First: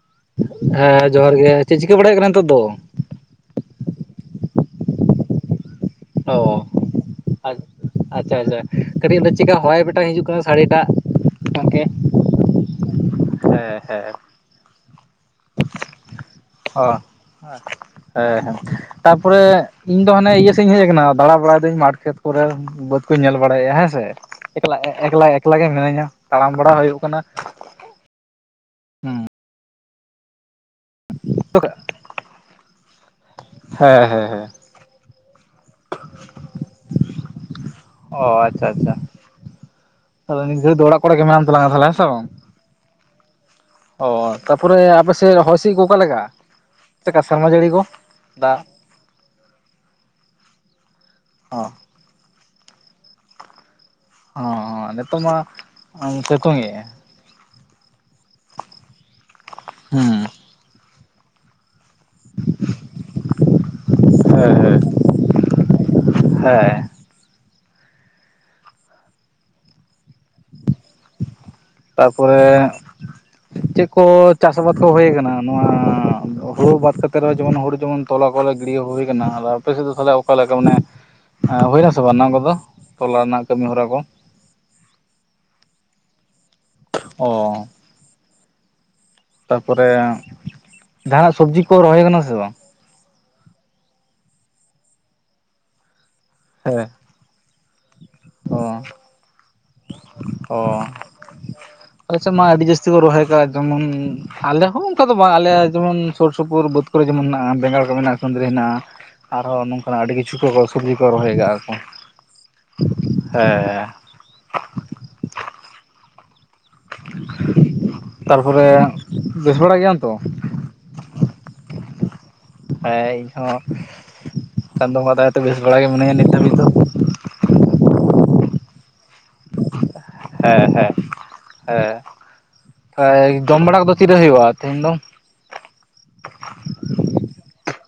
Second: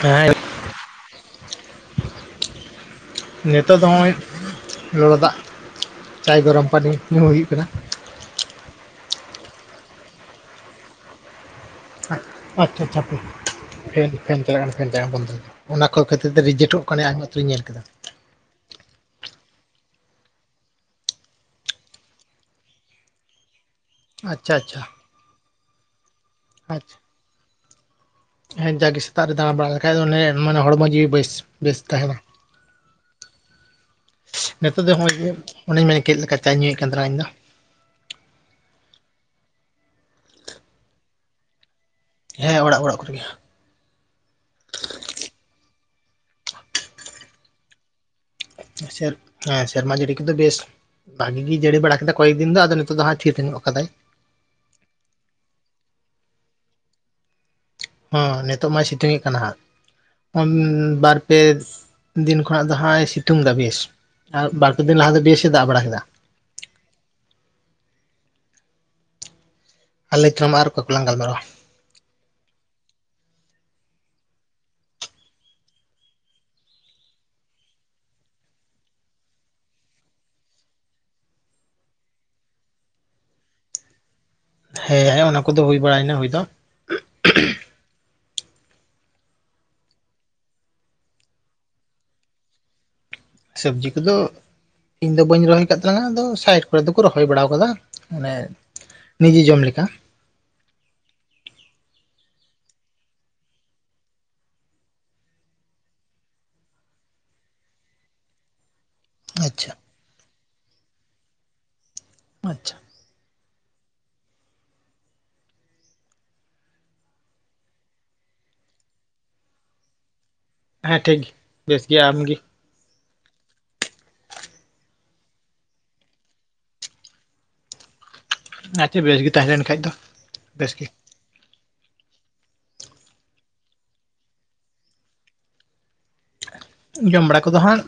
ᱦᱮᱸ ᱦᱮᱸ ᱡᱚᱦᱟᱨ ᱜᱮ ᱪᱮᱫ ᱪᱤᱠᱟᱹ ᱵᱟᱲᱟᱭ ᱠᱟᱱᱟ ᱱᱤᱛᱳ ᱫᱚ ᱞᱚᱞᱚᱫᱟᱜ ᱚ ᱟᱪ ᱟᱪᱪᱷᱟ ᱟᱪᱪᱷᱟ ᱠᱟᱹᱴᱤᱡ ᱪᱮᱠᱟ ᱦᱚᱭ ᱵᱮᱴᱟ ᱦᱤᱡᱩᱜ ᱠᱟᱱᱟ ᱥᱟᱲᱤᱴᱟᱜ ᱜᱚᱢᱠᱮ ᱟᱪᱪᱷᱟ ᱟᱪᱪᱷᱟ ᱦᱟᱯᱮ ᱯᱷᱮᱱ ᱯᱷᱮᱱ ᱪᱟᱞᱟᱜ ᱠᱟᱱᱟ ᱯᱷᱮᱱ ᱵᱚᱱᱫᱚ ᱚᱱᱟ ᱠᱚ ᱠᱷᱟᱹᱛᱤᱨ ᱛᱮ ᱨᱤᱡᱮᱠᱴᱚᱜ ᱚ ᱠᱟᱱᱟ ᱟᱭᱢᱟ ᱩᱛᱟᱹᱨᱤᱧ ᱧᱮᱞ ᱠᱮᱫᱟ ᱦᱮᱸ ᱦᱮᱸ ᱛᱟᱨᱯᱚᱨᱮ ᱤᱧ ᱫᱚ ᱦᱟᱱᱮ ᱤᱭᱟᱹ ᱥᱮᱫ ᱤᱧ ᱦᱮᱡ ᱟᱠᱟᱱᱟ ᱫᱟᱬᱟ ᱵᱟᱲᱟᱭ ᱫᱟᱹᱧ ᱢᱟᱴᱷ ᱠᱷᱮᱛ ᱠᱚᱨᱮ ᱵᱟᱹᱫ ᱠᱚᱧ ᱧᱮᱞ ᱵᱟᱲᱟᱭᱮᱫᱼᱟ ᱦᱮᱸ ᱥᱮ ᱟᱪᱪᱷᱟ ᱮᱠᱞᱟ ᱟᱪᱪᱷᱟ ᱮᱠᱞᱟ ᱮᱠᱞᱟ ᱜᱮ ᱢᱤᱱᱟᱹᱧᱟ ᱛᱟᱲᱟᱢ ᱵᱟᱲᱟ ᱟᱪᱪᱷᱟ ᱦᱩᱭᱩᱜ ᱠᱟᱱᱟ ᱦᱮᱸ ᱡᱟᱜᱮ ᱦᱩᱸ ᱥᱮᱛᱟᱜ ᱨᱮ ᱫᱟᱬᱟ ᱵᱟᱲᱟ ᱞᱮᱠᱷᱟᱡ ᱚᱱᱮ ᱢᱟᱱᱮ ᱦᱚᱲᱢᱚ ᱡᱤᱣᱤ ᱵᱮᱥ ᱵᱮᱥ ᱛᱟᱦᱮᱱᱟ ᱦᱮᱸ ᱦᱮᱸ ᱦᱮᱸ ᱱᱤᱛᱳᱜ ᱫᱚ ᱦᱚᱸᱭ ᱜᱮ ᱚᱱᱮᱧ ᱢᱮᱱ ᱠᱮᱫ ᱞᱮᱠᱟ ᱪᱟ ᱧᱩᱭᱮᱫ ᱠᱟᱱ ᱛᱟᱞᱟᱝ ᱟ ᱤᱧ ᱫᱚ ᱚ ᱟᱪᱪᱷᱟ ᱟᱪᱪᱷᱟ ᱛᱟᱦᱞᱮ ᱱᱤᱛ ᱜᱷᱟᱹᱲᱤᱡ ᱫᱚ ᱚᱲᱟᱜ ᱠᱚᱨᱮ ᱜᱮ ᱢᱮᱱᱟᱢ ᱛᱟᱞᱟᱝᱼᱟ ᱛᱟᱦᱚᱞᱮ ᱥᱮ ᱵᱟᱝ ᱦᱮᱸ ᱚᱲᱟᱜ ᱚᱲᱟᱜ ᱠᱚᱨᱮᱜᱮ ᱚ ᱛᱟᱯᱚᱨᱮ ᱟᱯᱮᱥᱮᱫ ᱦᱚᱭ ᱦᱤᱥᱤᱫ ᱠᱚ ᱚᱠᱟ ᱞᱮᱠᱟ ᱪᱮᱫ ᱞᱮᱠᱟ ᱥᱮᱨᱢᱟ ᱡᱟᱹᱲᱤ ᱠᱚ ᱫᱟᱜ ᱥᱮᱨ ᱦᱮᱸ ᱥᱮᱨᱢᱟ ᱡᱟᱹᱲᱤ ᱠᱚᱫᱚ ᱵᱮᱥ ᱵᱷᱟᱜᱤ ᱜᱮ ᱚ ᱡᱟᱹᱲᱤ ᱵᱟᱲᱟ ᱠᱮᱫᱟ ᱠᱚᱭᱮᱠ ᱫᱤᱱ ᱫᱚ ᱟᱫᱚ ᱱᱤᱛᱚᱜ ᱫᱚ ᱦᱟᱸᱜ ᱛᱷᱤᱨ ᱛᱷᱤᱨ ᱧᱚᱜ ᱠᱟᱫᱟᱭ ᱦᱚᱸ ᱱᱤᱛᱚᱜ ᱢᱟ ᱥᱤᱛᱩᱝᱮᱜᱼᱟᱭ ᱦᱮ ᱱᱤᱛᱚᱜ ᱢᱟᱭ ᱥᱤᱛᱩᱝ ᱮᱜ ᱠᱟᱱᱟ ᱦᱟᱸᱜ ᱦᱩᱸ ᱵᱟᱨ ᱯᱮ ᱫᱤᱱ ᱠᱷᱚᱱᱟᱜ ᱫᱚ ᱦᱟᱸᱜ ᱮ ᱥᱤᱛᱩᱝ ᱮᱫᱟ ᱵᱮᱥ ᱟᱨ ᱦᱮᱸ ᱵᱟᱨᱯᱮ ᱦᱮᱸ ᱫᱤᱱ ᱞᱟᱦᱟ ᱫᱚ ᱵᱮᱥ ᱮ ᱫᱟᱜ ᱵᱟᱲᱟ ᱠᱮᱫᱟ [unintelligible] ᱟᱞᱮ ᱪᱷᱚᱢᱟᱨ ᱠᱚ‌ ᱠᱚᱞᱟᱝ ᱜᱟᱞᱢᱟᱨᱟᱣᱟ ᱛᱟᱯᱚᱨᱮ ᱪᱮᱫ ᱠᱚ ᱪᱟᱥ ᱟᱵᱟᱫ ᱠᱚ ᱦᱩᱭ ᱟᱠᱟᱱᱟ ᱱᱚᱣᱟ ᱦᱩᱲᱩ ᱵᱟᱛ ᱠᱟᱛᱮᱫ ᱨᱮᱦᱚ ᱡᱮᱢᱚᱱ ᱦᱩᱲᱩ ᱡᱮᱢᱚᱱ ᱛᱚᱞᱟ ᱠᱚᱞᱮ ᱜᱤᱲᱤᱭᱟ ᱦᱩᱭ ᱠᱟᱱᱟ ᱟᱯᱮ ᱥᱮᱫ ᱫᱚ ᱛᱟᱦᱚᱞᱮ ᱚᱠᱟᱞ ᱞᱮᱠᱟ ᱢᱟᱱᱮ ᱮᱸ ᱦᱩᱭᱱᱟᱥᱮ ᱵᱟᱝ ᱱᱚᱣᱟ ᱠᱚᱫᱚ ᱛᱚᱞᱟ ᱨᱮᱱᱟᱜ ᱠᱟᱹᱢᱤ ᱦᱚᱨᱟ ᱠᱚ ᱦᱮᱸ ᱦᱮᱸ ᱚᱱᱟ ᱠᱚᱫᱚ ᱦᱩᱭ ᱵᱟᱲᱟᱭᱮᱱᱟ ᱦᱩᱭ ᱫᱚ ᱚ ᱛᱟᱨᱯᱚᱨᱮ ᱡᱟᱸᱦᱟᱱᱟᱜ ᱥᱚᱵᱡᱤ ᱠᱚ ᱨᱚᱦᱚᱭ ᱠᱟᱱᱟ ᱥᱮ ᱵᱟᱝ ᱥᱚᱵᱡᱤ ᱠᱚᱫᱚ ᱤᱧ ᱫᱚ ᱵᱟᱹᱧ ᱨᱚᱦᱚᱭ ᱟᱠᱟᱫ ᱛᱟᱞᱟᱝᱟ ᱟᱫᱚ ᱥᱟᱭᱤᱰ ᱠᱚᱨᱮ ᱦᱮᱸ ᱫᱚᱠᱚ ᱨᱚᱦᱚᱭ ᱵᱟᱲᱟ ᱟᱠᱟᱫᱟ ᱢᱟᱱᱮ ᱚ ᱱᱤᱡᱮ ᱡᱚᱢ ᱞᱮᱠᱟ ᱚ ᱟᱞᱮ ᱥᱮᱫ ᱢᱟ ᱟᱹᱰᱤ ᱡᱟᱹᱥᱛᱤ ᱠᱚ ᱨᱚᱦᱚᱭ ᱠᱟᱜᱼᱟ ᱡᱮᱢᱚᱱ ᱟᱞᱮ ᱦᱚᱸ ᱚᱱᱠᱟ ᱫᱚ ᱵᱟᱝ ᱟᱞᱮ ᱡᱮᱢᱚᱱ ᱥᱩᱨ ᱥᱩᱯᱩᱨ ᱵᱟᱹᱫᱽ ᱠᱚᱨᱮ ᱡᱮᱢᱚᱱ ᱢᱮᱱᱟᱜᱼᱟ ᱵᱮᱜᱟᱲ ᱠᱚ ᱢᱮᱱᱟᱜᱼᱟ ᱠᱩᱱᱫᱽᱨᱤ ᱦᱮᱱᱟᱜᱼᱟ ᱟᱨᱦᱚᱸ ᱟᱪᱪᱷᱟ ᱱᱚᱝᱠᱟᱱᱟᱜ ᱟᱹᱰᱤ ᱠᱤᱪᱷᱩ ᱠᱚ ᱥᱚᱵᱡᱤ ᱠᱚ ᱨᱚᱦᱚᱭ ᱟᱠᱟᱜᱼᱟᱠᱚ ᱟᱪᱪᱷᱟ ᱦᱮᱸ ᱛᱟᱨᱯᱚᱨᱮ ᱵᱮᱥ ᱵᱟᱲᱟ ᱜᱮᱭᱟᱢ ᱛᱚ ᱦᱮᱸ ᱴᱷᱤᱠ ᱜᱮ ᱵᱮᱥ ᱜᱮᱭᱟ ᱟᱢᱜᱮ ᱦᱮᱸ ᱤᱧ ᱦᱚᱸ ᱪᱟᱸᱫᱚ ᱵᱚᱸᱜᱟ ᱫᱟᱭᱟ ᱛᱮ ᱵᱮᱥ ᱵᱟᱲᱟ ᱜᱮ ᱢᱤᱱᱟᱧᱟ ᱱᱤᱛ ᱫᱷᱟᱹᱵᱤᱡ ᱫᱚ ᱟᱪᱪᱷᱟ ᱵᱮᱥ ᱜᱮ ᱛᱟᱦᱮᱸ ᱞᱮᱱ ᱠᱷᱟᱡ ᱫᱚ ᱵᱮᱥ ᱦᱮᱸ ᱜᱮ ᱦᱮᱸ ᱦᱮᱸ ᱦᱚᱭ ᱡᱚᱢ ᱵᱟᱲᱟ ᱠᱚᱫᱚ ᱛᱤᱨᱮ ᱦᱩᱭᱩᱜᱼᱟ ᱛᱮᱦᱮᱧ ᱫᱚ ᱡᱚᱢ ᱵᱟᱲᱟ ᱠᱚᱫᱚ ᱦᱟᱸᱜ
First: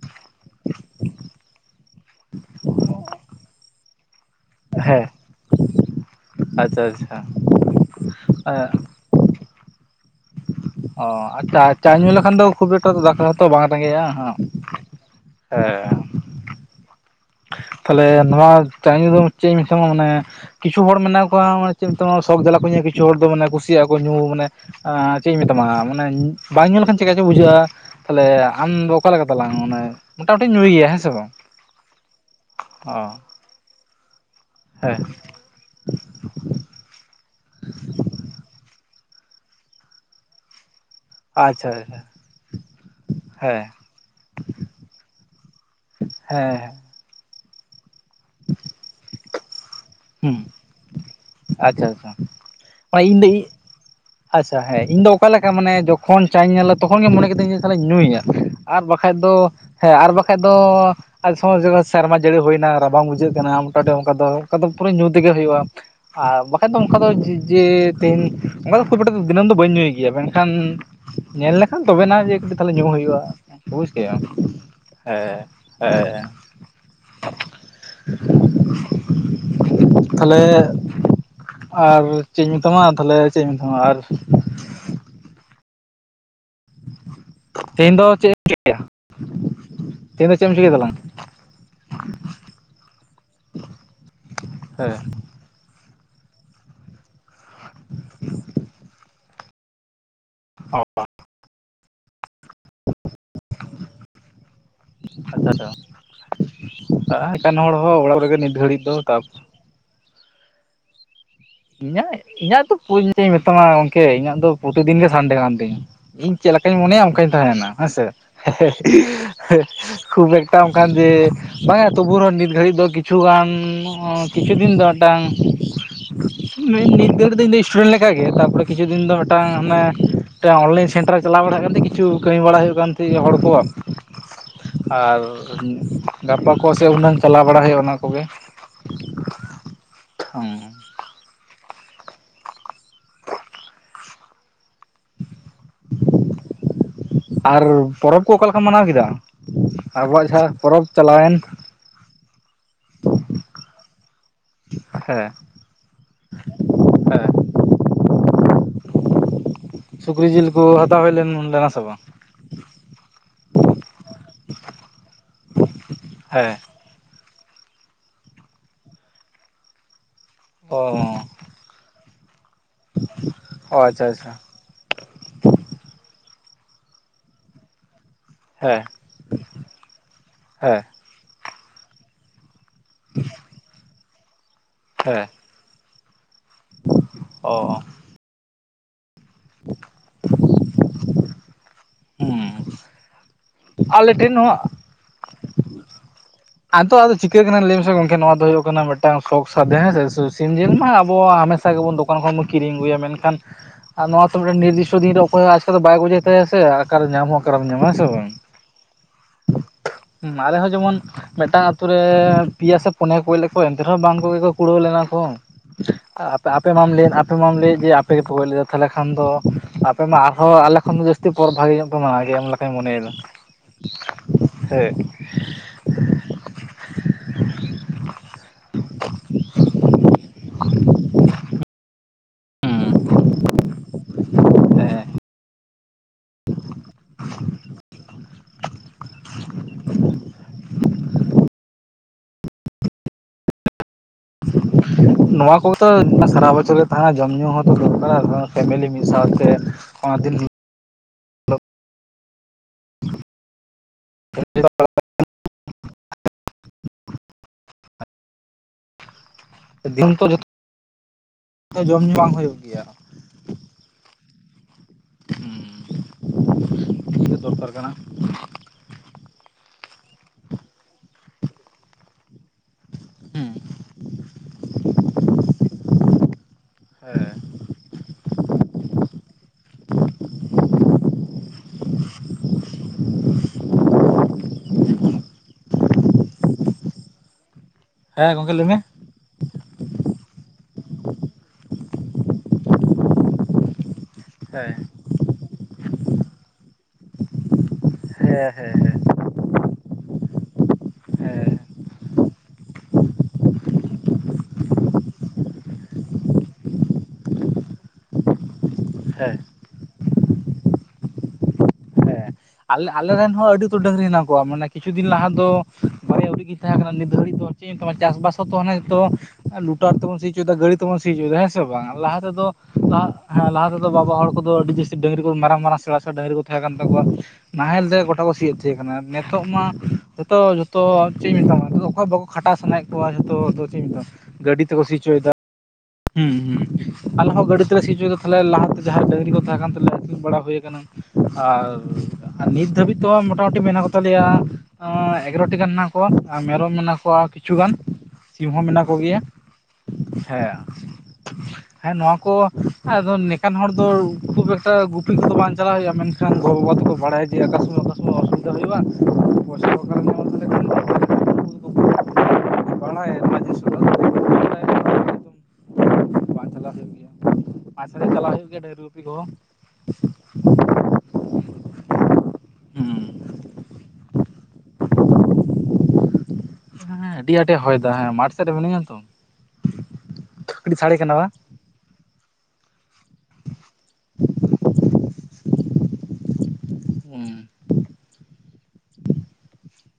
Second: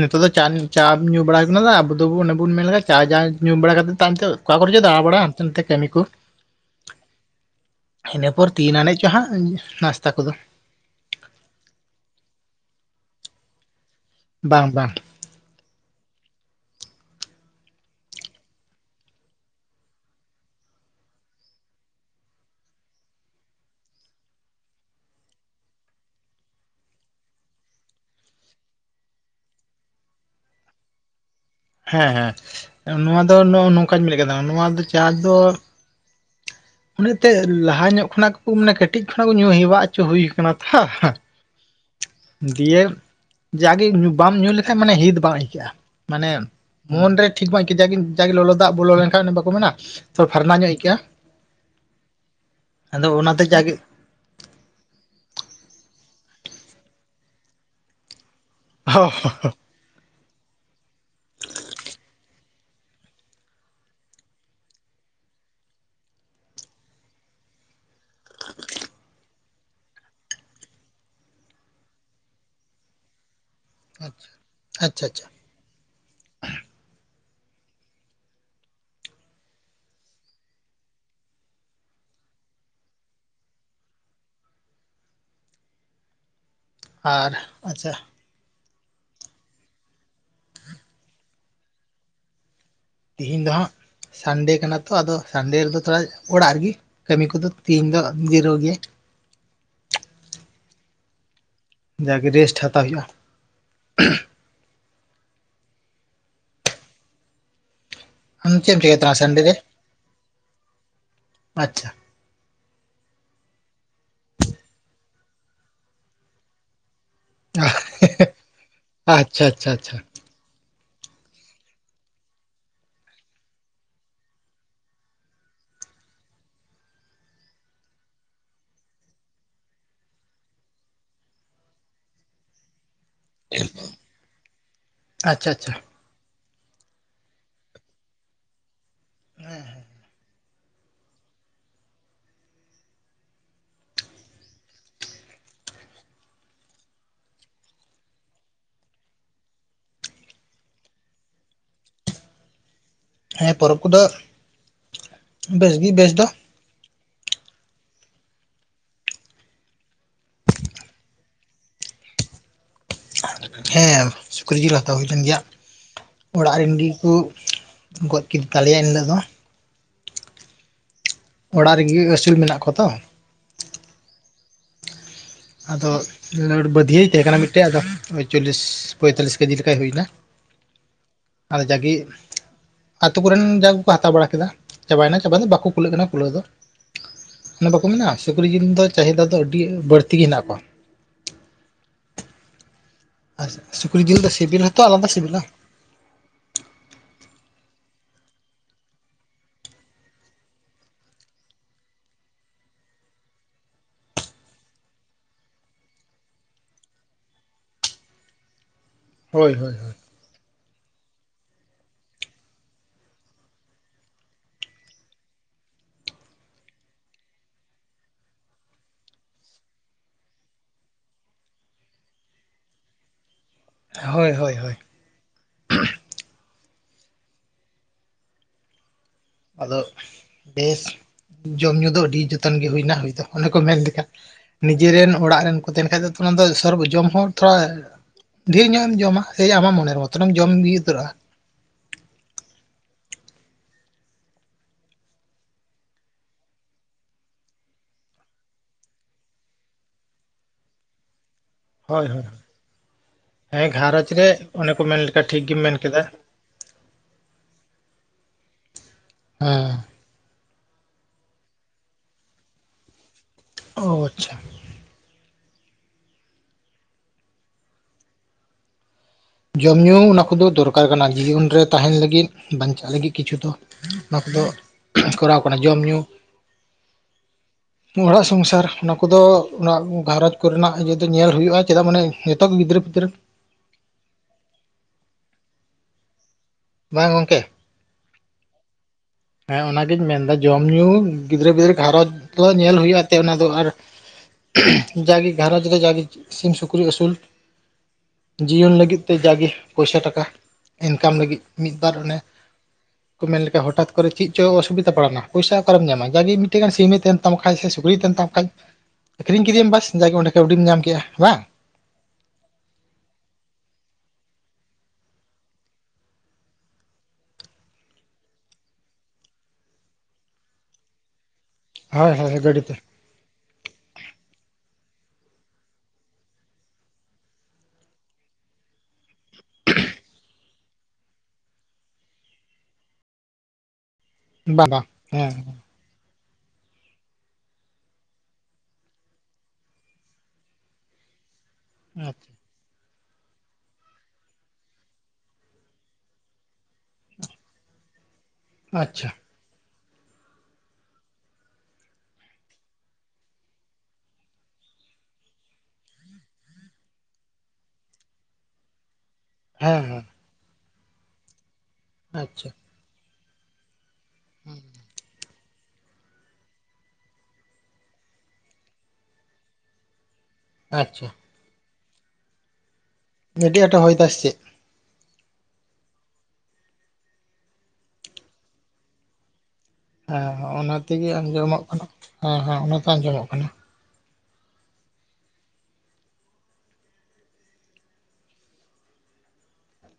ᱱᱤᱛᱚᱜ ᱫᱚ ᱪᱟ ᱪᱟ ᱧᱩ ᱵᱟᱲᱟ ᱟᱠᱟᱱᱟ ᱟᱵᱚ ᱫᱚ ᱚᱱᱮ ᱵᱚᱱ ᱢᱮᱱᱟ ᱪᱟ ᱡᱟᱦᱟᱭ ᱧᱩ ᱵᱟᱲᱟ [unintelligible] ᱚᱠᱟ ᱠᱚᱨᱮᱪᱚ ᱫᱟᱬᱟ ᱦᱮᱸ ᱵᱟᱲᱟ ᱦᱟᱱᱛᱮ ᱱᱟᱛᱮ ᱠᱟᱹᱢᱤ ᱠᱚ ᱟᱪᱪᱷᱟ ᱟᱪᱪᱷᱟ ᱤᱱᱟᱹᱯᱚᱨ ᱛᱤᱱ ᱟᱱᱮᱡ ᱪᱚ ᱦᱟᱜ ᱱᱟᱥᱛᱟ ᱠᱚᱫᱚ ᱚ ᱟᱪᱪᱷᱟ ᱪᱟ ᱧᱩ ᱞᱮᱠᱷᱟᱱ ᱫᱚ ᱠᱷᱩᱵ ᱮᱠᱴᱟ ᱫᱟᱠᱟ ᱦᱚᱸᱛᱚ ᱵᱟᱝ ᱨᱮᱜᱮᱡ-ᱟ ᱦᱮᱸ ᱵᱟᱝ ᱵᱟᱝ ᱛᱟᱦᱞᱮ ᱱᱚᱣᱟ ᱪᱟ ᱧᱩ ᱫᱚ ᱪᱮᱫ ᱤᱧ ᱢᱮᱛᱟᱢᱟ ᱢᱟᱱᱮ ᱠᱤᱪᱷᱩ ᱦᱚᱲ ᱢᱮᱱᱟᱜ ᱠᱚᱣᱟ ᱢᱟᱱᱮ ᱪᱮᱫ ᱤᱧ ᱢᱮᱛᱟᱢᱟ ᱥᱚᱠ ᱡᱟᱞᱟ ᱠᱚ ᱧᱩᱭᱟ ᱠᱤᱪᱷᱩ ᱦᱚᱲ ᱫᱚ ᱢᱟᱱᱮ ᱠᱩᱥᱤᱭᱟᱜᱼᱟ ᱠᱚ ᱧᱩ ᱢᱟᱱᱮ ᱪᱮᱫ ᱤᱧ ᱢᱮᱛᱟᱢᱟ ᱢᱟᱱᱮ ᱵᱟᱝ ᱧᱩ ᱞᱮᱠᱷᱟᱱ ᱪᱮᱫ ᱞᱮᱠᱟ ᱪᱚ ᱵᱩᱡᱷᱟᱹᱜᱼᱟ ᱛᱟᱦᱚᱞᱮ ᱟᱢ ᱫᱚ ᱚᱠᱟ ᱞᱮᱠᱟ ᱛᱟᱞᱟᱝ ᱢᱟᱱᱮ ᱢᱚᱴᱟᱢᱩᱴᱤ ᱧᱩᱭ ᱜᱮᱭᱟ ᱦᱮᱸ ᱥᱮ ᱵᱟᱝ ᱦᱮᱸ ᱦᱮᱸ ᱚ ᱱᱚᱣᱟ ᱫᱚ ᱱᱚᱜ ᱱᱚᱝᱠᱟᱧ ᱢᱮᱱᱮᱫ ᱠᱟᱱ ᱱᱚᱣᱟ ᱦᱮᱸ ᱪᱟ ᱫᱚ ᱚᱱᱮ ᱮᱱᱛᱮᱫ ᱞᱟᱦᱟ ᱧᱚᱜ ᱠᱷᱚᱱᱟᱜ ᱢᱟᱱᱮ ᱠᱟᱹᱴᱤᱡ ᱠᱷᱚᱱᱟᱜ ᱠᱚ ᱧᱩᱩᱭ ᱦᱮᱣᱟ ᱚᱪᱚ ᱦᱩᱭ ᱟᱠᱟᱱᱟ ᱛᱚ ᱟᱪᱷᱟ ᱟᱪᱷᱟ ᱫᱤᱭᱮ ᱡᱟᱜᱮ ᱵᱟᱢ ᱧᱩ ᱞᱮᱠᱷᱟᱱᱡ ᱢᱟᱱᱮ [unintelligible] ᱵᱟᱝ ᱟᱹᱭᱠᱟᱹᱜᱼᱟ ᱢᱟᱱᱮ ᱦᱮᱸ ᱢᱚᱱᱨᱮ ᱴᱷᱤᱠ ᱵᱟᱝ ᱟᱹᱭᱠᱟᱹᱜᱭᱟ ᱡᱟᱜᱮ ᱞᱚᱞᱚ ᱫᱟᱜ ᱵᱚᱞᱚ ᱞᱮᱱᱠᱷᱟᱱ ᱵᱟᱠᱚ ᱢᱮᱱᱟ ᱛᱚ ᱦᱮᱸ ᱯᱷᱟᱨᱱᱟ ᱧᱚᱜ ᱟᱹᱭᱠᱟᱹᱜᱼᱟ ᱟᱪᱪᱷᱟ ᱟᱪᱪᱷᱟ ᱢᱟᱱᱮ ᱟᱫᱚ ᱤᱧ ᱚᱱᱟᱛᱮ ᱫᱚ ᱡᱟᱜᱮ ᱟᱪᱪᱷᱟ ᱦᱮᱸ ᱤᱧ ᱫᱚ ᱚᱠᱟᱮᱠᱟ ᱢᱟᱱᱮ ᱛᱠᱷᱚᱱ ᱪᱟ ᱧᱮᱞᱞᱟ ᱛᱚᱠᱷᱚᱱ ᱜᱮ ᱢᱚᱱᱮ ᱠᱮᱫᱟ ᱛᱟᱦᱚᱞᱮᱧ ᱧᱩᱭᱟ ᱟᱨ ᱦᱚᱸ ᱵᱟᱠᱷᱟᱡ ᱫᱚ ᱦᱚᱸ ᱦᱮᱸ ᱟᱨ ᱵᱟᱠᱷᱟᱡ ᱫᱚ [unintelligible] ᱥᱮᱨᱢᱟ ᱡᱟᱹᱲᱤ ᱦᱩᱭᱱᱟ ᱨᱟᱵᱟᱝ ᱵᱩᱡᱷᱟᱹᱜ ᱠᱟᱱᱟ [unintelligible] ᱚᱱᱠᱟ ᱫᱚ ᱚᱠᱟ ᱫᱚ ᱯᱩᱨᱟᱹ ᱧᱩ ᱛᱮᱜᱮ ᱦᱩᱭᱩᱜᱼᱟ ᱟᱨ ᱵᱟᱠᱟᱱ ᱫᱚ ᱚᱱᱠᱟ ᱫᱚ ᱡᱮ ᱛᱮᱦᱧ ᱚᱱᱠᱟ [unintelligible] ᱫᱤᱱᱟᱹᱢ ᱫᱚ ᱵᱟᱹᱧ ᱧᱩᱭ ᱜᱮᱭᱟ ᱢᱮᱱᱠᱷᱟᱱ ᱧᱮᱞ ᱞᱮᱠᱷᱟᱱ ᱛᱚᱵᱮᱱᱟ ᱡᱮ ᱠᱟᱹᱴᱤᱡ ᱛᱟᱦᱚᱞᱮ ᱧᱩ ᱦᱩᱭᱩᱜᱼᱟ ᱵᱩᱡᱽ ᱠᱮᱟᱢ ᱟᱪᱪᱷᱟ ᱟᱪᱪᱷᱟ ᱦᱮᱸ ᱦᱮᱸ [inaudible] ᱛᱟᱦᱞᱮ ᱟᱨ ᱪᱮᱫ ᱤᱧ ᱢᱮᱛᱟᱢᱟ ᱛᱟᱦᱞᱮ ᱪᱮᱫ ᱤᱧ ᱢᱮᱛᱟᱢᱟ ᱟᱨ ᱟᱨ ᱟᱪᱪᱷᱟ [inaudible] ᱛᱚᱵᱮ ᱪᱮᱫ ᱮᱢ ᱪᱤᱠᱟᱹᱭ ᱛᱟᱞᱟᱝ-ᱟ ᱛᱤᱦᱮᱧ ᱫᱚ ᱦᱟᱸᱜ ᱥᱟᱱᱰᱮ ᱠᱟᱱᱟ ᱛᱚ ᱦᱮᱸ ᱟᱫᱚ ᱥᱟᱱᱰᱮ ᱨᱮᱫᱚ ᱛᱷᱚᱲᱟ ᱚᱲᱟᱜ ᱨᱮᱜᱮ ᱠᱟᱹᱢᱤ ᱠᱚᱫᱚ ᱛᱮᱦᱤᱧ ᱫᱚ ᱡᱤᱨᱟᱹᱣ ᱜᱮᱭᱟ ᱚ ᱡᱟᱜᱮ ᱨᱮᱥᱴ ᱦᱟᱛᱟᱣ ᱦᱩᱭᱩᱜᱼᱟ ᱟᱪᱪᱷᱟ ᱟᱪᱪᱷᱟ [unintelligible] ᱚᱲᱟᱜ ᱨᱮᱜᱮ ᱱᱤᱛ ᱟᱢ ᱪᱮᱫ ᱮᱢ ᱫᱷᱷᱟᱹᱲᱤᱡ ᱫᱚ ᱪᱤᱠᱟᱹᱭ ᱛᱟᱞᱟᱝᱟ ᱛᱟᱯᱚᱨ ᱥᱟᱱᱰᱮ ᱨᱮ ᱟᱪᱪᱷᱟ ᱤᱧᱟᱹᱜ ᱤᱧᱟᱹᱜ ᱛᱚ ᱢᱮᱛᱟᱢᱟ ᱜᱚᱝᱠᱮ ᱤᱧᱟᱹᱜ ᱫᱚ ᱯᱨᱚᱛᱤᱫᱤᱱ ᱜᱮ ᱥᱟᱱᱰᱮ ᱠᱟᱱ ᱛᱤᱧ ᱤᱧ ᱪᱮᱫ ᱞᱮᱠᱟᱧ ᱢᱚᱱᱮᱭᱟ ᱛᱟᱦᱮᱸᱱᱟ ᱦᱮᱸᱥᱮ ᱟᱪᱪᱷᱟ ᱟᱪᱪᱷᱟ ᱟᱪᱪᱷᱟ ᱠᱷᱩᱵ ᱮᱠᱴᱟ [unintelligible] ᱡᱮ ᱵᱟᱝᱟ ᱛᱚᱵᱩ ᱨᱮᱦᱚ ᱱᱤᱛ ᱜᱷᱟᱹᱲᱤᱡ ᱫᱚ ᱠᱤᱪᱷᱩᱜᱟᱱ ᱠᱤᱪᱷᱩ ᱫᱤᱱ ᱫᱚ ᱢᱤᱫᱴᱟᱝ [inaudible] [inaudible] ᱤᱧ ᱫᱚ ᱥᱴᱩᱰᱮᱱᱴ ᱞᱮᱠᱟ ᱜᱮ ᱛᱟᱯᱚᱨᱮ ᱠᱤᱪᱷᱩ ᱫᱤᱱ ᱫᱚ ᱢᱤᱫᱴᱟᱝ ᱢᱟᱱᱮ ᱢᱤᱫ ᱚᱱᱞᱟᱭᱤᱱ ᱥᱮᱱᱟᱨ ᱨᱮ ᱪᱟᱞᱟᱣ ᱵᱟᱲᱟᱜᱼᱟ ᱛᱮ ᱠᱤᱪᱷᱩ ᱠᱟᱹᱢᱤ ᱵᱟᱲᱟ ᱦᱩᱭᱩᱜ ᱟᱠᱟᱱ ᱛᱮ ᱦᱚᱲ ᱠᱚ ᱟᱪᱪᱷᱟ ᱟᱪᱪᱷᱟ ᱟᱨ [unintelligible] ᱠᱚ ᱥᱮ ᱩᱱᱟᱹᱝ ᱪᱟᱞᱟᱣ ᱵᱟᱲᱟ ᱦᱩᱭᱩᱜᱼᱟ ᱚᱱᱟ ᱠᱚᱜᱮ ᱦᱮᱸ ᱦᱮᱸ [inaudible] ᱟᱨ ᱯᱚᱨᱚᱵᱽ ᱠᱚ ᱚᱠᱟᱞᱮᱠᱟᱢ ᱢᱟᱱᱟᱣ ᱠᱮᱫᱟ ᱟᱵᱚᱣᱟᱜ ᱡᱟᱦᱟᱸ ᱯᱚᱨᱚᱵᱽ ᱪᱟᱞᱟᱣᱮᱱ ᱦᱮᱸ ᱯᱚᱨᱚᱵᱽ ᱠᱚᱫᱚ ᱵᱮᱥ ᱜᱮ ᱵᱮᱥ ᱫᱚ ᱦᱮᱸ ᱥᱩᱠᱨᱤ ᱡᱤᱞ ᱠᱚ ᱦᱟᱛᱟᱣ ᱦᱩᱭ ᱞᱮᱱ ᱮᱱᱟ ᱥᱮ ᱵᱟᱝ ᱦᱮᱸ ᱥᱩᱠᱨᱤ ᱡᱤᱞ ᱦᱟᱛᱟᱣ ᱦᱩᱭ ᱞᱮᱱ ᱜᱮᱭᱟ ᱚᱲᱟᱜ ᱦᱮᱸ ᱨᱮᱱ ᱜᱮᱠᱚ ᱜᱚᱫ ᱠᱮᱫ ᱛᱟᱞᱮᱭᱟ ᱮᱱᱤᱞᱳᱜ ᱫᱚ ᱚ ᱚᱲᱟᱜ ᱨᱮᱜᱮ ᱟᱹᱥᱩᱞ ᱢᱮᱱᱟᱜ ᱠᱚᱣᱟᱛᱚ ᱚ ᱟᱪᱪᱷᱟ ᱟᱪᱪᱷᱟ ᱵᱟᱫᱷᱤᱭᱟᱹ ᱛᱟᱦᱮᱸ ᱠᱟᱱᱟ ᱢᱤᱫᱴᱮᱡ ᱟᱫᱚ ᱪᱚᱞᱞᱤᱥ ᱦᱮᱸ ᱯᱚᱸᱭᱛᱟᱞᱞᱤᱥ ᱠᱮᱡᱤ ᱞᱮᱠᱟᱭ ᱦᱩᱭᱮᱱᱟ ᱦᱮᱸ ᱟ ᱡᱟᱜᱮ ᱟᱛᱳ ᱠᱚᱨᱮᱱ ᱡᱟ ᱠᱚᱠᱚ ᱦᱟᱛᱟᱣ ᱵᱟᱲᱟ ᱠᱮᱫᱟ ᱪᱟᱵᱟᱭᱱᱟ ᱦᱮᱸ ᱪᱟᱵᱟᱟᱭᱱᱟ ᱵᱟᱠᱚ ᱠᱩᱞᱟᱹᱜ ᱠᱟᱱᱟ ᱠᱩᱞᱟᱹᱜ ᱫᱚ ᱚ ᱟᱱ ᱵᱟᱠᱚ ᱢᱮᱱᱟ ᱥᱩᱠᱨᱤ ᱡᱤᱞ ᱫᱚ ᱪᱟᱹᱦᱤᱫᱟ ᱫᱚ ᱟᱹᱰᱤ ᱵᱟᱹᱲᱛᱤ ᱛᱮᱜᱮ ᱦᱮᱱᱟᱜ ᱠᱚᱣᱟ ᱦᱩᱸ ᱟᱨ ᱥᱩᱠᱨᱤ ᱟᱞᱮ ᱡᱤᱞ ᱫᱚ ᱴᱷᱮᱱ ᱦᱚᱸ ᱥᱤᱵᱤᱞ ᱦᱚᱸᱛᱚ ᱟᱞᱟᱫᱟ ᱥᱤᱵᱤᱞᱟ ᱟᱫᱚ ᱟᱫᱚ ᱪᱤᱠᱟᱹ ᱠᱟᱱᱟ ᱞᱟᱹᱭᱢᱥᱮ ᱜᱚᱝᱠᱮ ᱱᱚᱣᱟ ᱫᱚ ᱦᱩᱭᱩᱜ ᱠᱟᱱᱟ ᱢᱤᱫᱴᱟᱝ ᱥᱚᱠ ᱥᱟᱫᱷᱮ ᱦᱮᱸ ᱥᱩ ᱥᱤᱢ ᱡᱤᱞ ᱢᱟ ᱟᱵᱚᱣᱟᱜ ᱦᱟᱢᱮᱥᱟ ᱜᱮᱵᱚᱱ ᱫᱚᱠᱟᱱ ᱠᱷᱚᱱ ᱵᱚᱱ ᱠᱤᱨᱤᱧ ᱟᱹᱜᱩᱭᱟ ᱢᱮᱱᱠᱷᱟᱱ ᱟᱨ ᱱᱚᱣᱟ ᱢᱤᱫᱴᱮᱱ ᱱᱤᱨᱫᱤᱥᱴᱚ ᱫᱤᱱᱨᱮ ᱚᱠᱚᱭ ᱦᱟᱸ ᱵᱟᱭ ᱜᱚᱡᱟᱭ ᱛᱟᱭᱟ ᱥᱮ ᱚᱠᱟᱨᱮ ᱧᱟᱢᱼᱟ ᱚᱠᱟᱨᱮᱢ ᱧᱟᱢᱟ ᱦᱮᱸ ᱥᱮ ᱵᱟᱝ ᱦᱳᱭ ᱦᱳᱭᱳᱭ ᱦᱩᱸ ᱟᱞᱮ ᱦᱚᱸ ᱡᱮᱢᱚᱱ ᱢᱤᱫᱴᱟᱝ ᱟᱛᱳ ᱨᱮ ᱯᱮᱭᱟ ᱥᱮ ᱯᱩᱱᱭᱟ ᱠᱚ ᱜᱚᱡ ᱞᱮᱫ ᱠᱚᱣᱟ ᱮᱱᱛᱮ ᱨᱮᱦᱚᱸ ᱵᱟᱝ ᱠᱚᱜᱮ ᱠᱚ ᱠᱩᱲᱟᱹᱣ ᱞᱮᱱᱟ ᱠᱚ ᱟᱯᱮ ᱢᱟᱢ ᱞᱟᱹᱭ ᱟᱯᱮ ᱢᱟᱢ ᱞᱟᱹᱭᱮᱫ ᱡ ᱟᱯᱮ ᱜᱮᱯᱮ ᱜᱚᱡ ᱞᱮᱫᱟ ᱛᱟᱦᱮᱸ ᱠᱷᱟᱱ ᱫᱚ ᱟᱯᱮ ᱢᱟ ᱟᱨᱦᱚᱸ ᱟᱞᱮ ᱠᱷᱚᱱ ᱫᱚ ᱡᱟᱹᱥᱛᱤ ᱯᱚᱨ ᱵᱷᱟᱜᱮ ᱧᱚᱜ ᱯᱮ ᱢᱟᱱᱟᱣ ᱜᱮᱭᱟ ᱮᱢ ᱞᱮᱠᱟᱧ ᱢᱚᱱᱮᱭᱮᱫᱟ ᱦᱳᱭ ᱦᱳᱭ ᱦᱳᱭ ᱥᱮ ᱟᱫᱚ ᱵᱮᱥ ᱡᱚᱢ ᱧᱩ ᱫᱚ ᱟᱹᱰᱤ ᱡᱚᱛᱚᱱ ᱜᱮ ᱦᱩᱭᱱᱟ ᱦᱩᱭ ᱫᱚ ᱚᱱᱮ ᱠᱚ ᱢᱮᱱ ᱞᱮᱠᱷᱟᱱ ᱱᱤᱡᱮᱨᱮᱱ ᱦᱮᱸ ᱚᱲᱟᱜ ᱨᱮᱱ ᱠᱚ ᱛᱟᱦᱮᱱ ᱠᱷᱟ ᱫᱚ ᱚᱱᱟ ᱫᱚ ᱥᱚᱨᱵᱡᱚᱢ ᱦᱚᱸ ᱛᱷᱚᱲᱟ ᱰᱷᱮᱨ ᱧᱚᱜ ᱮᱢ ᱡᱚᱢᱟ ᱥᱮ ᱟᱢᱟᱜ ᱢᱚᱱᱮᱨᱮ ᱢᱚᱛᱚᱱ ᱮᱢ ᱡᱚᱢ ᱵᱤᱨ ᱩᱛᱟᱹᱨᱚᱜᱼᱟ ᱻ ᱻ ᱱᱚᱣᱟ ᱠᱚᱫᱚ ᱥᱟᱨᱟ ᱵᱚᱪᱷᱚᱨ ᱛᱟᱦᱮᱱᱟ ᱡᱚᱢᱧᱩ ᱦᱚᱸᱛᱚ ᱫᱚᱨᱠᱟᱨ ᱯᱷᱮᱢᱮᱞᱤ ᱢᱤᱫ ᱥᱟᱶᱛᱮ ᱫᱤᱞᱞᱤ ᱦᱳᱭ ᱦᱳᱭ ᱦᱮᱸ ᱜᱷᱟᱨᱚᱸᱡᱽ ᱨᱮ ᱚᱱᱮ ᱠᱚ ᱢᱮᱱ ᱞᱮᱠᱟ ᱴᱷᱤᱠ ᱜᱮᱢ ᱢᱮᱱ ᱠᱮᱫᱟ ᱦᱮᱸ ᱫᱤᱱ ᱠᱚ ᱡᱚᱛᱚ ᱡᱚᱢ ᱧᱩ ᱵᱟᱝ ᱦᱩᱭᱩᱜ ᱜᱮᱭᱟ ᱚ ᱟᱪᱪᱷᱟ ᱦᱮᱸ ᱱᱤᱭᱟᱹ ᱫᱚᱨᱠᱟᱨ ᱠᱟᱱᱟ ᱡᱚᱢ ᱧᱩ ᱚᱱᱟ ᱠᱚᱫᱚ ᱫᱚᱨᱠᱟᱨ ᱠᱟᱱᱟ ᱡᱤᱭᱚᱱ ᱨᱮ ᱛᱟᱦᱮᱱ ᱞᱟᱹᱜᱤᱫ ᱵᱟᱧᱪᱟᱜ ᱞᱟᱹᱜᱤᱫ ᱠᱤᱪᱷᱩ ᱫᱚ ᱚᱱᱟ ᱠᱚᱫᱚ ᱠᱚᱨᱟᱣ ᱠᱟᱱᱟ ᱡᱚᱢ ᱧᱩ ᱦᱮᱸ ᱚᱲᱟᱜ ᱥᱚᱝᱥᱟᱨ ᱚᱱᱟ ᱠᱚᱫᱚ ᱚᱱᱟ ᱜᱷᱟᱸᱨᱚᱧᱡᱽ ᱠᱚᱨᱮᱱᱟᱜ ᱤᱭᱟ‍ᱹ ᱧᱮᱞ ᱦᱩᱭᱩᱜᱼᱟ ᱪᱮᱫᱟᱜ ᱢᱟᱱᱮ ᱡᱚᱛᱚ ᱜᱤᱫᱽᱨᱟᱹᱼ ᱯᱤᱫᱽᱨᱟᱹ ᱵᱟᱝ ᱜᱚᱢᱠᱮ‌ ᱦᱮᱸ ᱜᱚᱢᱠᱮ ᱞᱟᱹᱭ ᱢᱮ‍ ᱦᱮᱸ ᱚᱱᱟᱜᱤᱧ ᱢᱮᱱᱫᱟ ᱡᱚᱢ ᱧᱩ ᱜᱤᱫᱽᱨᱟᱹᱼ ᱯᱤᱫᱽᱨᱟᱹ ᱜᱸᱷᱟᱨᱚᱸᱡᱽ ᱫᱚ ᱧᱮᱞ ᱦᱩᱭᱩᱜᱼᱟ ᱛᱮ ᱚᱱᱟ ᱫᱚ ᱦᱮᱸ ᱡᱟᱜᱮ ᱜᱷᱟᱨᱚᱸᱧᱡᱽ ᱨᱮ ᱡᱟᱜᱮ ᱥᱤᱢ ᱥᱩᱠᱨᱤ ᱟᱹᱥᱩᱞ ᱦᱮᱸ ᱦᱮᱸ ᱡᱤᱭᱚᱱ ᱞᱟᱹᱜᱤᱫ ᱛᱮ ᱡᱟᱜᱮ ᱯᱚᱭᱥᱟ ᱴᱟᱠᱟ ᱤᱱᱠᱟᱢ ᱞᱟᱹᱜᱤᱫ ᱦᱮᱸ ᱢᱤᱫ ᱵᱟᱨ ᱚᱱᱮ ᱠᱚ ᱢᱮᱱ ᱞᱮᱠᱟ ᱦᱚᱴᱟᱛ ᱪᱮᱫ ᱪᱚ ᱚᱥᱩᱵᱤᱫᱟ ᱯᱟᱲᱟᱣᱱᱟ ᱯᱚᱭᱥᱟ ᱚᱠᱟᱨᱮᱢ ᱧᱟᱢᱟ ᱢᱤᱫᱴᱮᱱ ᱜᱟᱱ ᱥᱤᱢᱮ ᱛᱟᱦᱮᱱ ᱛᱟᱢ ᱠᱷᱟᱱ ᱥᱮ ᱥᱩᱠᱨᱤᱭ ᱛᱟᱦᱮᱱ ᱛᱟᱢ ᱠᱷᱟᱡ ᱦᱮᱸ ᱟᱠᱷᱨᱤᱧ ᱠᱮᱫᱮᱟᱢ ᱵᱟᱥ ᱡᱟᱜᱮ ᱚᱸᱰᱮ ᱠᱟᱹ ᱠᱟᱹᱣᱰᱤᱢ ᱧᱟᱢ ᱠᱮᱫᱼᱟ ᱵᱟᱝ ᱦᱮᱸ ᱟᱞᱮ ᱟᱞᱮᱨᱮ ᱨᱮᱱ ᱦᱚᱸ ᱟᱹᱰᱤ ᱩᱛᱟᱹᱨ ᱰᱟᱹᱝᱨᱤ ᱦᱮᱱᱟᱜ ᱠᱚᱣᱟ ᱢᱟᱱᱮ ᱠᱤᱪᱷᱩ ᱫᱤᱱ ᱞᱟᱦᱟ ᱫᱚ ᱵᱟᱨᱭᱟ ᱟᱹᱣᱵᱤᱡ ᱜᱤ ᱛᱟᱦᱮᱸ ᱠᱟᱱᱟ ᱱᱤᱛ ᱫᱷᱟᱹᱲᱤᱡ ᱫᱚ ᱪᱮᱫ ᱢᱮᱛᱟᱢᱟ ᱪᱟᱥ ᱛᱚ ᱦᱟᱱᱮ ᱡᱚ ᱞᱚᱴᱟᱨ ᱛᱮᱵᱚᱱ ᱥᱤ ᱦᱚᱪ ᱫᱟ ᱜᱟᱹᱲᱤ ᱛᱮᱵᱚᱱ ᱥᱤ ᱦᱚᱪᱚᱭ ᱫᱟ ᱦᱮᱸ ᱵᱟᱝ ᱦᱳᱭ ᱞᱟᱦᱟ ᱦᱳᱭ ᱛᱮᱫᱚ ᱜᱟᱹᱰᱤᱛᱮ ᱦᱮᱸ ᱞᱟᱦᱟ ᱛᱮᱫᱚ ᱵᱟᱵᱟ ᱦᱚᱲ ᱠᱚᱫᱚ ᱟᱹᱰᱤ ᱡᱟᱹᱥᱛᱤ ᱰᱟᱝᱨᱤ ᱠᱚ ᱢᱟᱨᱟᱝ ᱢᱟᱨᱟᱝ ᱥᱮᱬᱟ ᱥᱮ ᱰᱟᱹᱝᱨᱤ ᱠᱚ ᱛᱟᱦᱮᱸ ᱠᱟᱱ ᱛᱟᱠᱚᱣᱟ ᱱᱟᱦᱮᱞ ᱛᱮ ᱜᱚᱴᱟ ᱠᱚ ᱥᱤᱭᱮᱫ ᱛᱟᱦᱮᱸ ᱠᱟᱱᱟ ᱱᱤᱛᱚᱜ ᱢᱟ ᱡᱚᱛᱚ ᱡᱚᱛᱚ ᱪᱮᱫ ᱤᱧ ᱢᱮᱛᱟᱢᱟ ᱚᱠᱚ ᱵᱟᱠᱚ ᱠᱷᱟᱴᱟᱜ [unintelligible] ᱪᱠᱟ ᱥᱟᱱᱟᱭᱮᱫ ᱠᱚᱣᱟ ᱡᱷᱚᱛᱚ ᱫᱚ ᱪᱮᱫ ᱫᱚ ᱵᱟᱵᱟ ᱦᱮᱸ ᱦᱮᱸ ᱦᱸ ᱟᱞᱮ ᱦᱚᱸ ᱜᱟᱹᱰᱤ ᱛᱮᱞᱮ ᱥᱤᱪᱟᱮ ᱞᱟᱦᱟᱛᱮ ᱡᱟᱦᱟᱸᱭ ᱰᱟᱹᱝᱨᱤ ᱠᱚ ᱛᱟᱦᱮᱸ ᱠᱟᱱ ᱛᱟᱞᱮ ᱟᱹᱠᱨᱤ ᱵᱟᱲᱟ ᱦᱩᱭ ᱟᱠᱟᱱᱟ ᱦᱮᱸ ᱟᱨ ᱱᱤᱛ ᱫᱷᱟᱹᱵᱤᱡ ᱛᱚ ᱢᱳᱚᱴᱟᱢᱩᱴᱤ ᱢᱮᱱᱟᱜ ᱠᱚᱛᱟᱟᱞᱮᱭᱟ ᱮᱜᱟᱨᱳᱚᱴᱤ ᱜᱟᱱ ᱢᱮᱱᱟᱜ ᱠᱚᱣᱟ ᱟᱨ ᱢᱮᱨᱚᱢ ᱢᱮᱱᱟᱜ ᱠᱚᱣᱟ ᱠᱤᱪᱷᱩ ᱜᱟᱱ ᱥᱤᱢ ᱦᱚᱸ ᱢᱮᱱᱟᱜ ᱟᱪᱪᱷᱟ ᱠᱚᱜᱮᱭᱟ ᱦᱮᱸ ᱦᱮᱸ ᱱᱚᱣᱟ ᱠᱚᱫᱚ ᱱᱮᱠᱟᱱ ᱦᱚᱲ ᱫᱚ ᱠᱷᱩᱵ ᱮᱠᱴᱟ ᱜᱩᱯᱤ ᱠᱚᱫᱚ ᱵᱟᱝ ᱪᱟᱞᱟᱜ ᱦᱩᱭᱩᱜᱼᱟ ᱢᱮᱱᱠᱷᱟᱱ ᱜᱚ ᱵᱟᱵᱟ ᱫᱚᱠᱚ ᱵᱟᱲᱟᱭᱟᱮ ᱚᱠᱟᱥᱚᱢᱚ ᱚᱠᱟᱥᱚᱢᱚ ᱚᱥᱩᱵᱤᱫᱟ ᱦᱩᱭᱩᱜᱼᱟ ᱯᱚᱭᱥᱟ ᱠᱚ ᱦᱮᱸ ᱚᱠᱟᱨᱮᱢ ᱦᱮᱸ ᱧᱟᱢᱟ ᱛᱟᱦᱚᱞᱮ ᱟᱪᱪᱷᱟ ᱦᱚᱭᱻᱦᱚᱭ ᱦᱩᱸ ᱵᱟᱝ ᱪᱟᱞᱟᱜ ᱦᱩᱭᱩᱜ ᱜᱮᱭᱟ ᱢᱟᱪ ᱪᱟᱞᱟᱜ ᱦᱩᱭᱩᱜ ᱜᱮᱭᱟ ᱰᱨᱤ ᱜᱩᱯᱤ ᱠᱚᱦᱚᱸ ᱟᱪᱪᱷᱟ ᱦᱩᱸ ᱟᱹᱰᱤ ᱟᱸᱴᱮ ᱦᱩᱭ ᱫᱟ ᱥᱮ ᱪᱮᱫ ᱦᱮᱸ ᱟᱹᱰᱤ ᱟᱸᱴᱮ ᱦᱚᱭ ᱫᱟᱜ ᱦᱮᱸ ᱢᱟᱴᱷ ᱥᱮᱫ ᱨᱮ ᱢᱤᱱᱟᱹᱧᱟ ᱛᱚ ᱦᱮᱸ ᱦᱮᱸ ᱚᱱᱟ ᱠᱟᱹᱴᱤᱡ ᱥᱟᱰᱮ ᱛᱮᱜᱮ ᱠᱟᱱᱟ ᱵᱟᱝ ᱟᱸᱡᱚᱢᱚᱜ ᱠᱟᱱᱟ ᱦᱮᱸ ᱦᱮᱸ ᱚᱱᱟᱛᱮ ᱟᱸᱡᱚᱢᱚᱜ ᱠᱟᱱᱟ ᱦᱩᱸ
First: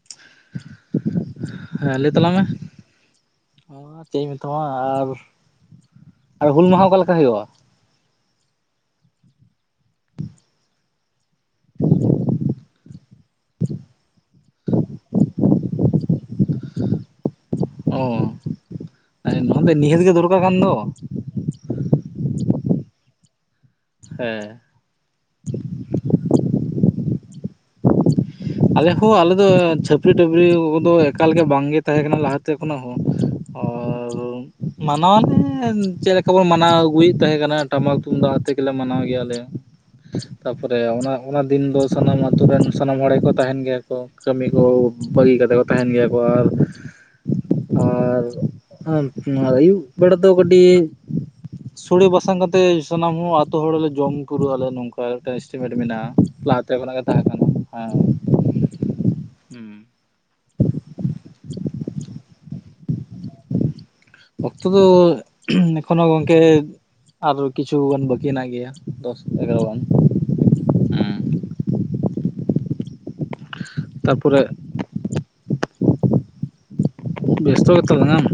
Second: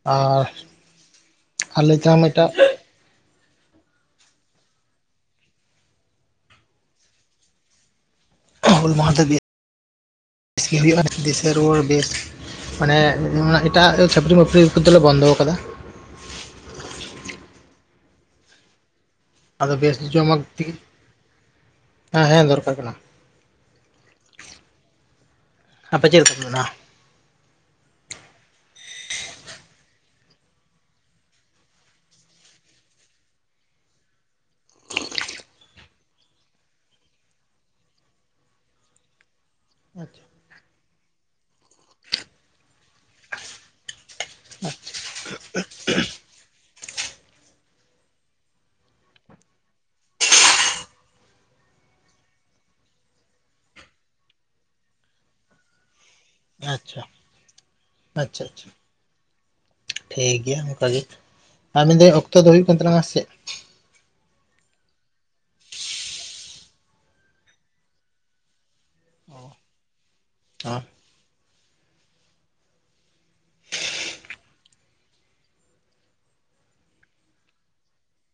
[unintelligible] ᱟᱨ ᱟᱞᱮ ᱞᱟᱹᱭ ᱛᱟ ᱛᱟᱞᱟᱝ ᱢᱮ ᱢᱤᱫᱴᱟᱜ ᱚ ᱪᱮᱫ ᱤᱧ ᱢᱮᱛᱟᱢᱟ ᱟᱨ ᱟᱨ ᱦᱩᱞ ᱢᱟᱦᱟ ᱚᱠᱟᱞᱮᱠᱟ ᱦᱩᱭᱩᱜᱼᱟ ᱦᱩᱞ ᱢᱟᱦᱟ ᱫᱚ ᱵᱮᱥ ᱵᱮᱥ ᱜᱮ ᱦᱩᱭᱩᱜᱼᱟ ᱫᱤᱥᱮ ᱨᱩᱣᱟᱹᱲ ᱵᱮᱥ ᱢᱟᱱᱮ ᱮᱴᱟᱜ ᱪᱟᱹᱯᱨᱤ ᱢᱟᱟᱹᱯᱨᱤ ᱠᱚ ᱫᱚᱞᱮ ᱵᱚᱱᱫᱚ ᱠᱟᱫᱟ ᱚ ᱱᱚᱣᱟ ᱫᱚ ᱟᱫᱚ ᱵᱮᱥ ᱱᱤᱦᱟᱹᱛ ᱜᱮ ᱡᱚᱢᱟᱜ ᱫᱚᱨᱠᱟᱨ ᱠᱟᱱ ᱫᱚ ᱛᱮᱜᱮ ᱦᱮᱸ ᱦᱮᱸ ᱫᱚᱨᱠᱟᱨ ᱠᱟᱱᱟ ᱦᱮᱸ ᱟᱯᱮ ᱪᱮᱫᱮᱠᱟ ᱢᱮᱱᱟᱜᱼᱟᱼᱟ ᱟᱞᱮ ᱦᱚᱸ ᱟᱞᱮ ᱫᱚ ᱪᱷᱟ ᱴᱩᱯᱨᱤ ᱴᱟᱯᱨᱤ ᱠᱚᱫᱚ ᱮᱠᱟᱞᱜ ᱵᱟᱝᱜᱮ ᱛᱟᱦᱮᱸ ᱠᱟᱱᱟᱟᱱᱟ ᱞᱟᱦᱟᱛᱮ ᱠᱷᱚᱱᱟᱜ ᱦᱚᱸ ᱟᱨ ᱱᱟ ᱪᱮᱫ ᱞᱮᱠᱟ ᱵᱚᱱ ᱢᱟᱱᱟᱣ ᱟᱹᱜᱩᱭᱮᱫ ᱛᱟᱦᱮᱸ ᱠᱟᱱᱟ ᱴᱟᱢᱟᱠ ᱛᱩᱢᱫᱟᱜ ᱟ ᱮ ᱢᱟᱱᱟᱣ ᱜᱮᱭᱟᱞᱮ ᱟᱪᱪᱷᱟ ᱛᱟᱯᱚᱨᱮ ᱚᱱᱟ ᱚᱱᱟ ᱫᱤᱱ ᱫᱚ ᱥᱟᱱᱟᱢ ᱟᱛᱳ ᱨᱮᱱ ᱥᱟᱱᱟᱢ ᱦᱚᱲ ᱜᱮᱠᱚ ᱛᱟᱦᱮᱱ ᱜᱮᱭᱟ ᱠᱚ ᱠᱟᱹᱢᱤ ᱠᱚ ᱵᱟᱹᱜᱤ ᱠᱟᱛᱮ ᱠᱚ ᱛᱟᱦᱮᱱ ᱜᱮᱭᱟ ᱠᱚ ᱟᱨ ᱟᱨ ᱟᱹᱭᱩᱵ ᱵᱮᱲᱟ ᱫᱚ ᱠᱟᱹᱴᱤᱡ ᱥᱚᱲᱮ ᱵᱟᱥᱟᱝ ᱠᱟᱛᱮᱫ ᱥᱟᱱᱟᱢ ᱦᱚᱸ ᱟᱹᱛᱩ ᱦᱚᱲᱞᱮ ᱡᱚᱢ ᱯᱩᱨᱟᱹᱜ ᱟᱞᱮ ᱱᱚᱝᱠᱟ ᱢᱤᱫᱴᱮᱡ ᱮᱥᱴᱤᱢᱮᱴ ᱢᱮᱱᱟᱜᱼᱟ ᱞᱟᱦᱟᱛᱮ ᱠᱷᱚᱱᱟᱜ ᱟᱪᱪᱷᱟ ᱜᱮ ᱛᱟᱦᱮᱸᱟᱸ ᱠᱟᱱᱟ ᱦᱮᱸ ᱴᱷᱤᱠᱜᱮᱭᱟ ᱚᱱᱠᱟᱜᱮ ᱟᱨ ᱢᱮᱱᱫᱟᱹᱧ ᱚᱠᱛᱚ ᱫᱚ ᱦᱩᱭᱩᱜ ᱠᱟᱱ ᱛᱟᱞᱟᱝᱟ ᱥᱮ ᱚᱠᱛᱚ ᱫᱚ ᱮᱠᱷᱚᱱᱳ ᱜᱚᱢᱠᱮ ᱟᱨᱚ ᱠᱤᱪᱷᱩᱜ ᱜᱟᱱ ᱵᱟᱹᱠᱤ ᱦᱮᱱᱟᱜ ᱜᱮᱭᱟ ᱫᱚᱥ ᱮᱜᱟᱨᱚ ᱜᱟᱱ ᱦ [inaudible] ᱛᱟᱨᱯᱚᱨᱮ ᱵᱮᱥᱛᱚ ᱜᱮᱛᱚ ᱢᱮᱱᱟᱢ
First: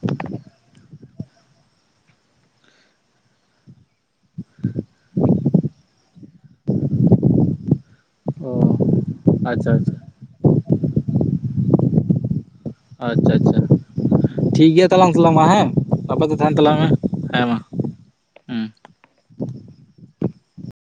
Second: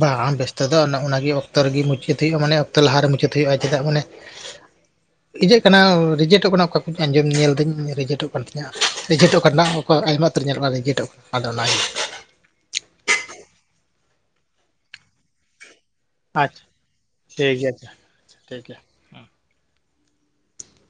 ᱵᱟᱝ ᱵᱮᱥᱛᱚ ᱫᱚ ᱚᱮ ᱚᱠᱛᱚ ᱨᱮᱜᱮ ᱢᱩᱪᱟᱹᱫ ᱦᱩᱭᱩᱜᱼᱟ ᱢᱟᱱᱮ ᱚᱠᱛᱚ ᱞᱟᱦᱟᱮ ᱢᱩᱪᱟᱹᱫ ᱦᱩᱭᱩᱜᱼᱟ ᱪᱮᱫᱟᱜ ᱢᱟᱱᱮ [unintelligible] ᱦᱮᱸ ᱤᱧᱟᱜ ᱠᱟᱱᱟ ᱨᱤᱡᱮᱮᱴᱴᱚᱜ ᱠᱟᱱᱟ ᱚᱠᱟ ᱠᱚᱧ ᱟᱸᱡᱚᱢ ᱧᱮᱞ ᱫᱟᱹᱧ ᱨᱮᱴᱚᱜ ᱠᱟᱱ ᱚ ᱛᱤᱧᱟᱹ ᱨᱮᱡᱴᱚᱜ ᱠᱟᱱᱟ ᱟᱪᱪᱷᱟ ᱟᱪᱪᱷᱟ ᱟᱭᱢᱟ ᱩᱛᱟᱹᱨ ᱧᱮᱞᱚᱜ ᱠᱟᱱᱟ ᱨᱮᱡᱴᱚᱜ ᱠᱟᱱᱟ ᱟᱫᱚ ᱚᱱᱟᱜᱮ ᱟᱪᱪᱷᱟ ᱟᱪᱪᱷᱟ ᱴᱷᱤᱠ ᱜᱮᱭᱟ ᱛᱟᱦᱞᱟᱮᱝ ᱥᱟᱞᱟᱜ ᱢᱟ ᱦᱮᱸ ᱜᱟᱯᱟ ᱫᱚ ᱛᱟᱦᱮᱱ ᱟᱪᱪᱷᱟ ᱛᱟᱞᱟᱝ ᱢᱮ ᱦᱮᱸ ᱴᱷᱤᱠ ᱢᱟ ᱜᱮᱭᱟ ᱟᱪᱪᱷᱟ ᱦᱮᱸ ᱴᱷᱤᱠ ᱜᱮᱭᱟ